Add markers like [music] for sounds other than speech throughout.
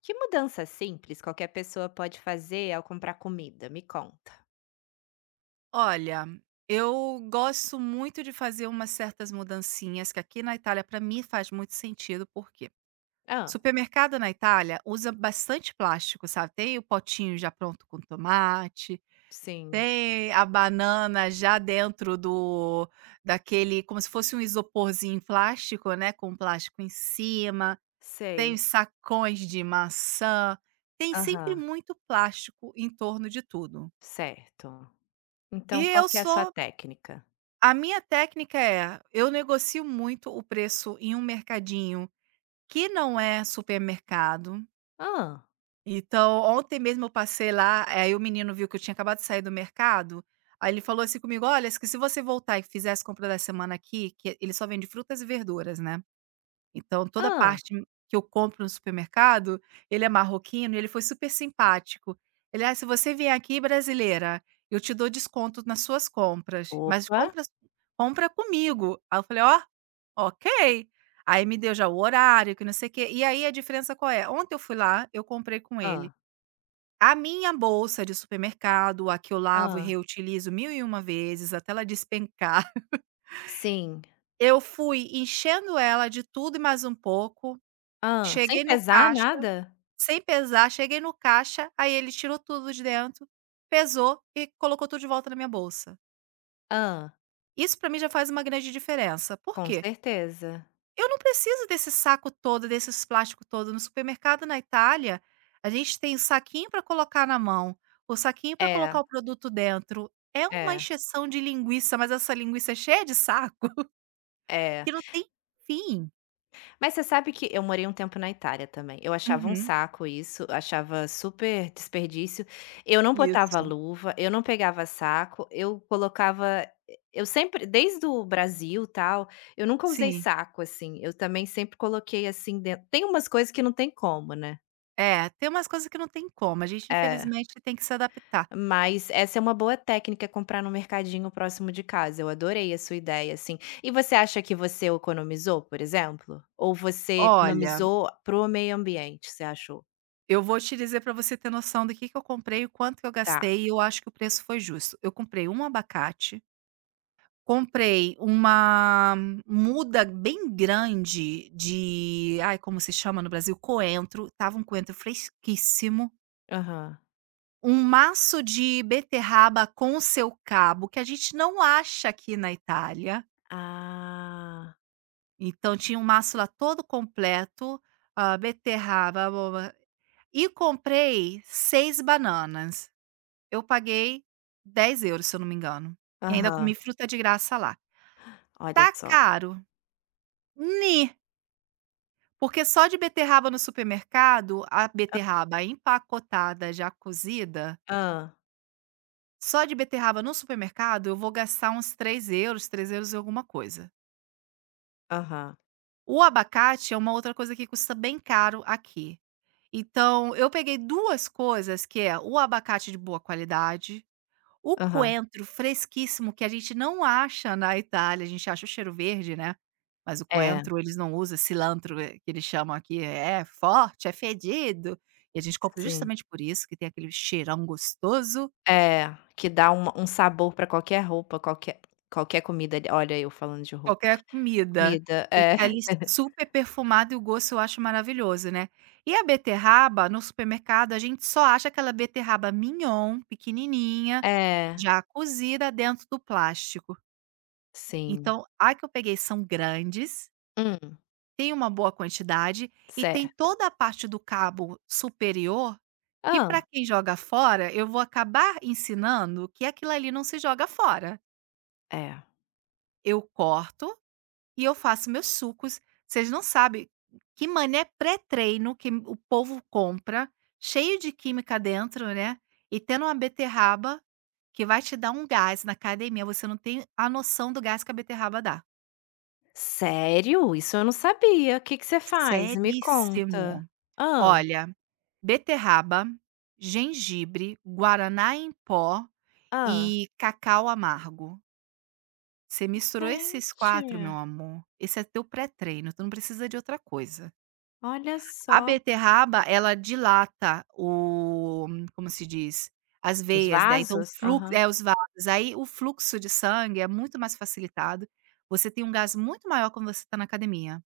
Que mudança simples qualquer pessoa pode fazer ao comprar comida? Me conta. Olha, eu gosto muito de fazer umas certas mudancinhas que aqui na Itália para mim faz muito sentido, porque Ah, supermercado na Itália usa bastante plástico, sabe? Tem o potinho já pronto com tomate, sim, tem a banana já dentro do daquele como se fosse um isoporzinho em plástico, né, com plástico em cima, tem os sei. sacões de maçã, tem sempre Aham, muito plástico em torno de tudo. certo. E Então qual eu que é a sua sou técnica? A minha técnica é, eu negocio muito o preço em um mercadinho que não é supermercado. Ah, Então, ontem mesmo eu passei lá, aí o menino viu que eu tinha acabado de sair do mercado, aí ele falou assim comigo: "Olha, que se você voltar e fizer as compras da semana aqui", que ele só vende frutas e verduras, né. Então toda a ah, parte que eu compro no supermercado, ele é marroquino e ele foi super simpático. Ele: "Ah, se você vier aqui, brasileira, eu te dou desconto nas suas compras, mas opa, compra comigo". Aí eu falei: "Ó, ok". Aí me deu já o horário, que não sei o quê. E aí a diferença qual é? Ontem eu fui lá, eu comprei com ele ah, a minha bolsa de supermercado, a que eu lavo e ah, reutilizo 1001 vezes até ela despencar. [laughs] sim, Eu fui enchendo ela de tudo e mais um pouco, ah, sem cheguei no pesar caixa nada? sem pesar, cheguei no caixa, aí ele tirou tudo de dentro, pesou e colocou tudo de volta na minha bolsa. Ah, Isso pra mim já faz uma grande diferença. Por com quê? certeza. Eu não preciso desse saco todo, desses plástico todo. No supermercado na Itália, a gente tem o saquinho para colocar na mão, o saquinho para É, colocar o produto dentro. É uma é, encheção de linguiça, mas essa linguiça é cheia de saco é. que não tem fim. Mas você sabe que eu morei um tempo na Itália também. Eu achava um Uhum, saco isso, achava super desperdício. Eu não botava isso, luva, eu não pegava saco, eu colocava eu sempre desde o Brasil, tal, eu nunca usei sim. saco, assim, eu também sempre coloquei, assim, dentro tem umas coisas que não tem como, né. É, tem umas coisas que não tem como, a gente É. infelizmente tem que se adaptar. Mas essa é uma boa técnica comprar no mercadinho próximo de casa. Eu adorei a sua ideia, assim. E você acha que você economizou, por exemplo? Ou você Olha, economizou pro meio ambiente, você achou? eu vou te dizer pra você ter noção do que eu comprei, o quanto que eu Tá. gastei e eu acho que o preço foi justo. Eu comprei um abacate, comprei uma muda bem grande de como se chama no Brasil? Coentro. Tava um coentro fresquíssimo, Aham. um maço de beterraba com seu cabo, que a gente não acha aqui na Itália, Ah. então tinha um maço lá todo completo, beterraba, blá, blá, blá, e comprei 6 bananas. Eu paguei 10 euros, se eu não me engano, e ainda Aham. comi fruta de graça lá. Olha Tá só. caro? Ni, porque só de beterraba no supermercado, a beterraba empacotada já cozida, Ah, só de beterraba no supermercado eu vou gastar uns 3 euros, 3 euros e alguma coisa. aham. O abacate é uma outra coisa que custa bem caro aqui. Então eu peguei 2 coisas que é o abacate de boa qualidade. O Aham. coentro fresquíssimo que a gente não acha na Itália, a gente acha o cheiro verde, né, mas o É, coentro eles não usa cilantro, que eles chamam aqui, é forte, é fedido, e a gente compra sim. justamente por isso, que tem aquele cheirão gostoso, É, que dá uma um sabor pra qualquer roupa, qualquer qualquer comida, olha eu falando de roupa. qualquer comida. Comida, Fica é. ali [laughs] super perfumado e o gosto eu acho maravilhoso, né. E a beterraba no supermercado a gente só acha aquela beterraba mignon, pequenininha, É, já cozida dentro do plástico. sim. Então, a que eu peguei são grandes. Hum, Tem uma boa quantidade e tem certo. toda a parte do cabo superior, que para Ah, quem joga fora, eu vou acabar ensinando que aquilo ali não se joga fora. é. Eu corto e eu faço meus sucos. Vocês não sabem que mané pré-treino que o povo compra, cheio de química dentro, né, e tendo uma beterraba que vai te dar um gás na academia, você não tem a noção do gás que a beterraba dá. Sério? Isso eu não sabia. O que que você faz? Me conta. Seríssimo. Ah, Olha, beterraba, gengibre, guaraná em pó ah. e cacau amargo. Você misturou esses Gente, 4, meu amor, esse é teu pré-treino, tu não precisa de outra coisa. olha A só. beterraba, ela dilata o, como se diz? As Os veias, né, então o vasos? fluxo Aham. é, os vasos, aí o fluxo de sangue é muito mais facilitado, você tem um gás muito maior quando você está na academia.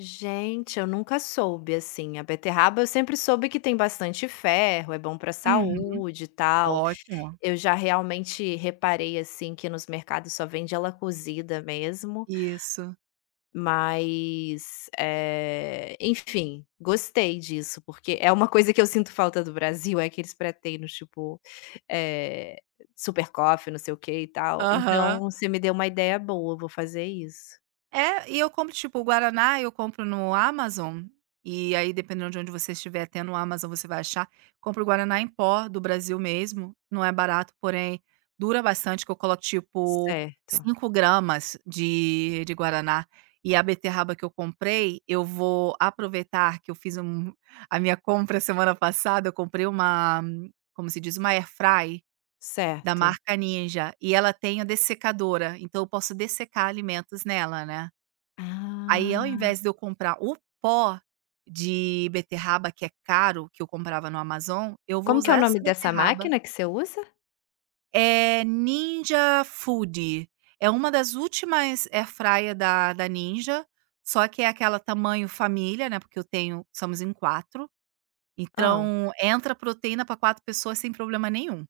Gente, eu nunca soube, assim. A beterraba eu sempre soube que tem bastante ferro, é bom para Uhum. saúde e tal. Ótimo. Eu já realmente reparei, assim, que nos mercados só vende ela cozida mesmo. Isso. Mas, enfim, gostei disso, porque é uma coisa que eu sinto falta do Brasil, é aqueles pré-treinos, tipo, eh, Super Coffee, não sei o que e tal. Então Aham. você me deu uma ideia boa, eu vou fazer isso. É, e eu compro, tipo, o guaraná eu compro no Amazon, e aí dependendo de onde você estiver, até no Amazon você vai achar. Compro o guaraná em pó do Brasil mesmo, não é barato, porém dura bastante, que eu coloco, tipo, Certo, 5 gramas de guaraná. E a beterraba que eu comprei, eu vou aproveitar que eu fiz a minha compra semana passada, eu comprei uma como se diz? Uma air fry da certo. marca Ninja, e ela tem a dessecadora, então eu posso dessecar alimentos nela, né. Aí ao Ah, invés de eu comprar o pó de beterraba que é caro, que eu comprava no Amazon, eu vou como que é usar o essa nome dessa beterraba. máquina que você usa? É Ninja Food, é uma das últimas airfryer da Ninja, só que é aquela tamanho família, né, porque eu tenho somos em quatro, Hã. então entra proteína para 4 pessoas sem problema nenhum.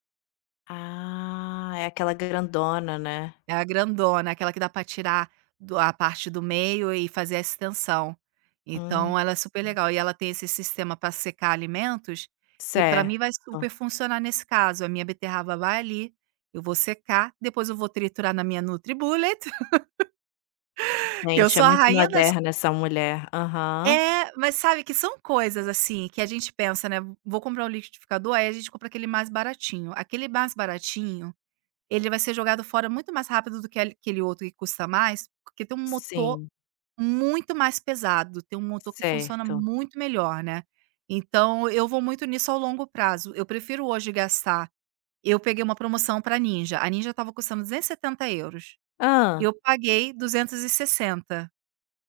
Ah, é aquela grandona, né. É a grandona, aquela que dá pra tirar do a parte do meio e fazer a extensão. Então Hum, ela é super legal e ela tem esse sistema para secar alimentos, que para mim certo. vai super funcionar nesse caso, a minha beterraba vai ali, eu vou secar, depois eu vou triturar na minha NutriBullet. [laughs] Que eu Gente, é sou a muito rainha das moderna essa mulher. Aham, é, mas sabe que são coisas, assim, que a gente pensa, né, vou comprar um liquidificador, aí a gente compra aquele mais baratinho. Aquele mais baratinho, ele vai ser jogado fora muito mais rápido do que aquele outro que custa mais, porque tem um motor sim. muito mais pesado, tem um motor que funciona Certo. muito melhor, né. Então eu vou muito nisso ao longo prazo, eu prefiro hoje gastar eu peguei uma promoção para Ninja, a Ninja estava custando 270 euros, Hã. eu paguei 260,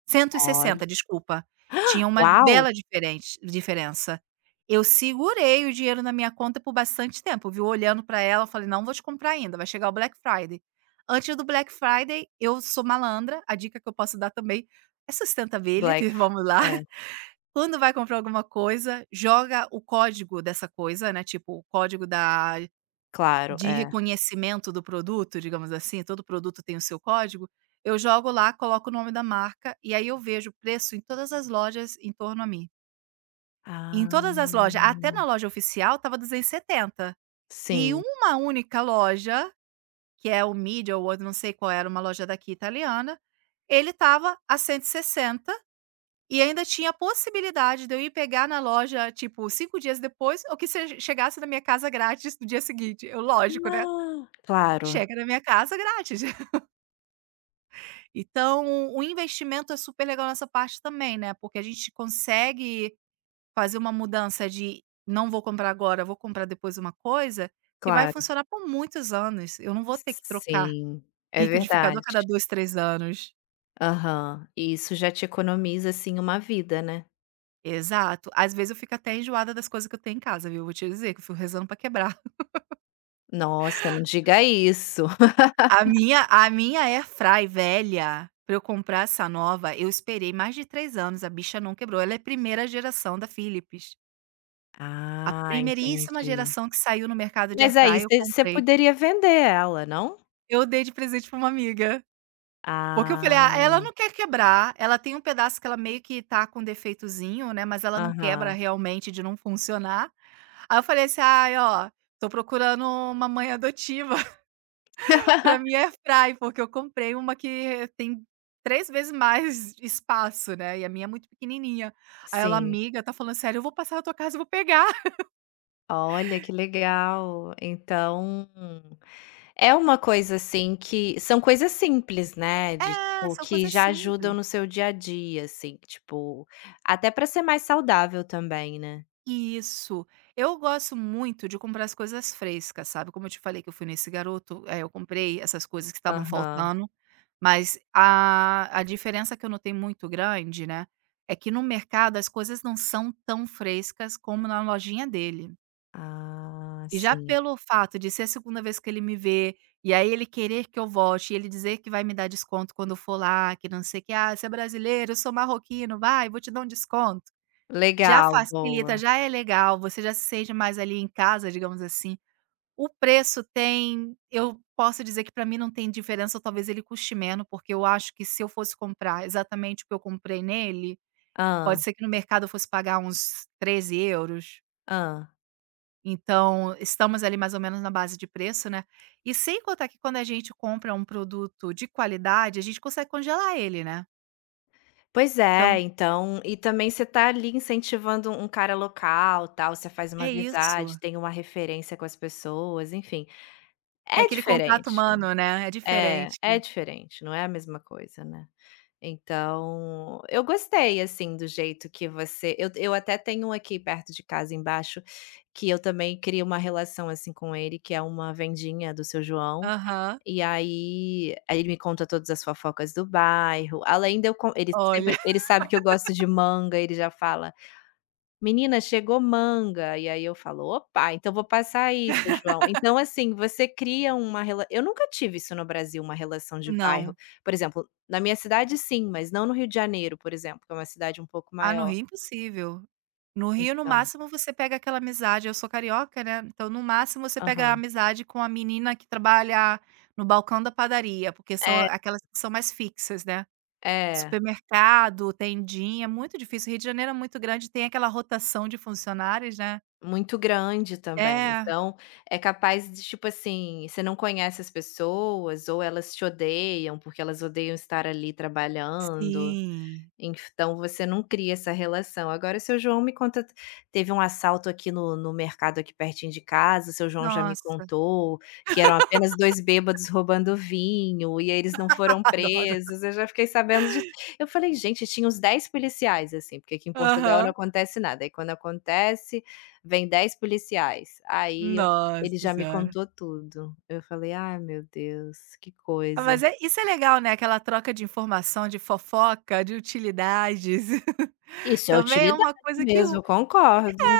cento e Olha, sessenta, desculpa. Tinha uma uau! bela diferente diferença. Eu segurei o dinheiro na minha conta por bastante tempo, viu, olhando para ela, eu falei: "Não vou te comprar ainda, vai chegar o Black Friday". Antes do Black Friday, eu sou malandra, a dica que eu posso dar também é Black, sustentability, [laughs] vamos lá. é, Quando vai comprar alguma coisa, joga o código dessa coisa, né, tipo, o código da claro, de é. reconhecimento do produto, digamos assim, todo produto tem o seu código, eu jogo lá, coloco o nome da marca e aí eu vejo o preço em todas as lojas em torno a mim. Em Ah, todas as lojas, até na loja oficial estava 270. E setenta. E sim. uma única loja, que é o Media ou outro, não sei qual era, uma loja daqui italiana, ele estava a 160 e sessenta e ainda tinha a possibilidade de eu ir pegar na loja, tipo, 5 dias depois, ou que se chegasse na minha casa grátis no dia seguinte. Eu, lógico, né? Ah, claro, Chega na minha casa grátis. [laughs] Então, o investimento é super legal nessa parte também, né, porque a gente consegue fazer uma mudança de: "Não vou comprar agora, vou comprar depois uma coisa", que vai claro. funcionar por muitos anos. Eu não vou ter que trocar Sim, é liquidificador verdade. a cada 2 3 anos. Aham. E isso já te economiza, assim, uma vida, né. Exato. Às vezes eu fico até enjoada das coisas que eu tenho em casa, viu, vou te dizer que eu fico rezando pra quebrar. Nossa, não diga isso. [laughs] A minha airfry velha, pra eu comprar essa nova, eu esperei mais de 3 anos, a bicha não quebrou. Ela é primeira geração da Philips. A Ah, primeiríssima entendi. geração que saiu no mercado de air Mas aí fryer eu você comprei. poderia vender ela, não? Eu dei de presente pra uma amiga, porque eu falei: Ah, "Ah, ela não quer quebrar, ela tem um pedaço que ela meio que tá com defeitozinho, né, mas ela não quebra aham. realmente de não funcionar". Aí eu falei assim: "Ai, ó, tô procurando uma mãe adotiva [laughs] pra [laughs] minha air fry, porque eu comprei uma que tem 3 vezes mais espaço, né, e a minha é muito pequenininha". Aí ela: Sim. "Amiga, tá falando sério? Eu vou passar na tua casa e vou pegar". [laughs] Olha, que legal. Então, é uma coisa, assim, que são coisas simples, né, de É, tipo, são que coisas já ajudam simples. no seu dia a dia, assim, tipo, até para ser mais saudável também, né? Isso. Eu gosto muito de comprar as coisas frescas, sabe, como eu te falei que eu fui nesse garoto, eu comprei essas coisas que estavam Aham. faltando, mas a diferença que eu notei muito grande, né, é que no mercado as coisas não são tão frescas como na lojinha dele. Ah, E já sim. pelo fato de ser a segunda vez que ele me vê, e aí ele querer que eu volte, e ele dizer que vai me dar desconto quando eu for lá, que não sei o que: "Ah, você é brasileiro, eu sou marroquino, vai, vou te dar um desconto". Já Legal, facilita, boa. já é legal, você já se sente mais ali em casa, digamos assim. O preço tem eu posso dizer que para mim não tem diferença, ou talvez ele custe menos, porque eu acho que se eu fosse comprar exatamente o que eu comprei nele, pode Ah, ser que no mercado eu fosse pagar uns 13 euros. ah. Então, estamos ali mais ou menos na base de preço, né. E sem contar que quando a gente compra um produto de qualidade, a gente consegue congelar ele, né. Pois Então é, então e também você tá ali incentivando um cara local, tal, você faz uma é isso, amizade, tem uma referência com as pessoas, enfim, tem é aquele contato diferente. humano, né, é É, diferente. é diferente, não é a mesma coisa, né. Então, eu gostei, assim, do jeito que você, eu até tenho um aqui perto de casa embaixo, que eu também crio uma relação, assim, com ele, que é uma vendinha do Seu João, Aham, e aí ele me conta todas as fofocas do bairro, além de eu con ele olha. sempre ele sabe que eu gosto de manga, ele já fala: menina, chegou manga, e aí eu falo: "Opa, então vou passar isso, João". Então, assim, você cria uma rela eu nunca tive isso no Brasil, uma relação de Não. bairro. Por exemplo, na minha cidade sim, mas não no Rio de Janeiro, por exemplo, que é uma cidade um pouco Ah, no maior. Rio é impossível. No Rio, no Então, máximo, você pega aquela amizade eu sou carioca, né, então no máximo você pega a aham. amizade com a menina que trabalha no balcão da padaria, porque são É, aquelas que são mais fixas, né. é. Supermercado, tendinha, é muito difícil. O Rio de Janeiro é muito grande, tem aquela rotação de funcionários, né. Muito grande também. É, Então, é capaz de, tipo assim, você não conhece as pessoas ou elas te odeiam, porque elas odeiam estar ali trabalhando. sim. Então você não cria essa relação. Agora seu João me conta teve um assalto aqui no mercado aqui pertinho de casa, seu João já me Nossa, [laughs] contou, que eram apenas 2 bêbados roubando vinho, e aí eles não foram adoro. presos, eu já fiquei sabendo de eu falei: "Gente, tinha uns 10 policiais, assim", porque aqui em Portugal não Aham. acontece nada, aí quando acontece, vem 10 policiais. Aí eu, ele Nossa já me senhora. contou tudo. Eu falei: "Ai meu Deus, que Ah, mas coisa". é isso é legal, né, aquela troca de informação, de fofoca, de utilidades. [laughs] Isso é Também é utilidade uma coisa que mesmo, o eu concordo.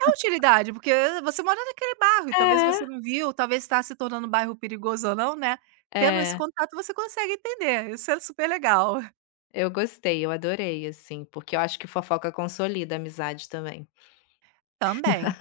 é utilidade, porque você mora naquele bairro e talvez você É. não viu, talvez está se tornando um bairro perigoso ou não, né. Tendo esse É, contato você consegue entender, isso é super legal, [laughs] eu gostei, eu adorei, assim, porque eu acho que fofoca consolida a amizade também. também.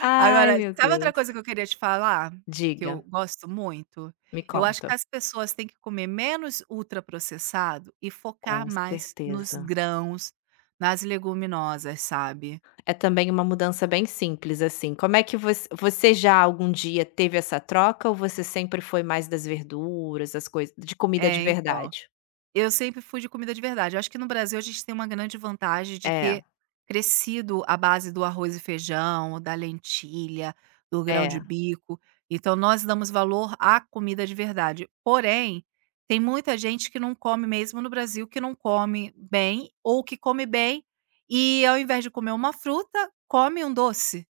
Ai, Agora, meu sabe outra Deus. coisa que eu queria te falar, que eu Diga, gosto muito? me Eu acho que conta. as pessoas têm que comer menos ultraprocessado e focar Com mais nos certeza. grãos, nas leguminosas, sabe. É também uma mudança bem simples, assim. Como é que você já algum dia teve essa troca ou você sempre foi mais das verduras, as coisas de comida É, de então. verdade? Eu sempre fui de comida de verdade. Eu acho que no Brasil a gente tem uma grande vantagem de É, ter crescido à base do arroz e feijão, da lentilha, do grão de é, bico. Então nós damos valor à comida de verdade. Porém, tem muita gente que não come mesmo no Brasil, que não come bem ou que come bem e ao invés de comer uma fruta, come um doce.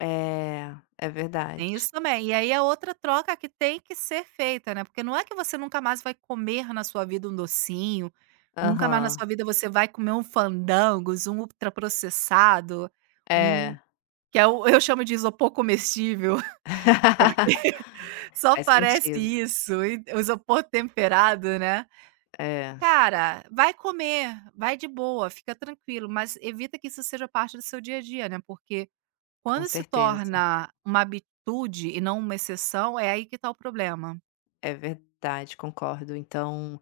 é, é Tem isso verdade. também. E aí é outra troca que tem que ser feita, né, porque não é que você nunca mais vai comer na sua vida um docinho, nunca mais na Aham, sua vida você vai comer um fandangos, um ultraprocessado, um é. que é o eu chamo de isopor comestível, [laughs] porque [laughs] só Faz parece sentido. isso, e o isopor temperado, né. É, Cara, vai comer, vai de boa, fica tranquilo, mas evita que isso seja parte do seu dia a dia, né, porque com quando se certeza. torna uma habitude e não uma exceção, é aí que está o problema. É verdade, concordo. Então,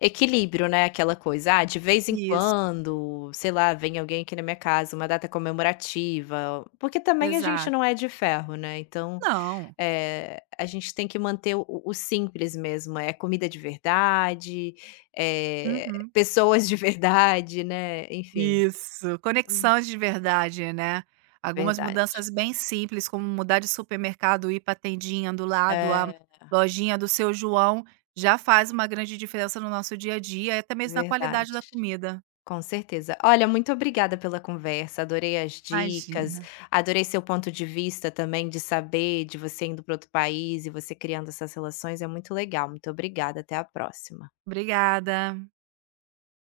equilíbrio, né, aquela coisa, ah, de vez em Isso, quando, sei lá, vem alguém aqui na minha casa, uma data comemorativa, porque também a gente não exato. é de ferro, né, então, Não. é a gente tem que manter o simples mesmo, é comida de verdade, [laughs] Uhum. pessoas de verdade, né, enfim. Isso, Hum, conexões de verdade, né. Algumas verdade. mudanças bem simples, como mudar de supermercado, ir para a tendinha do lado, a É, lojinha do seu João, já faz uma grande diferença no nosso dia a dia e até mesmo na verdade. qualidade da comida. Com certeza. Olha, muito obrigada pela conversa, adorei as dicas, Imagina. adorei seu ponto de vista também de saber de você indo para outro país e você criando essas relações, é muito legal. Muito obrigada, até a próxima. Obrigada.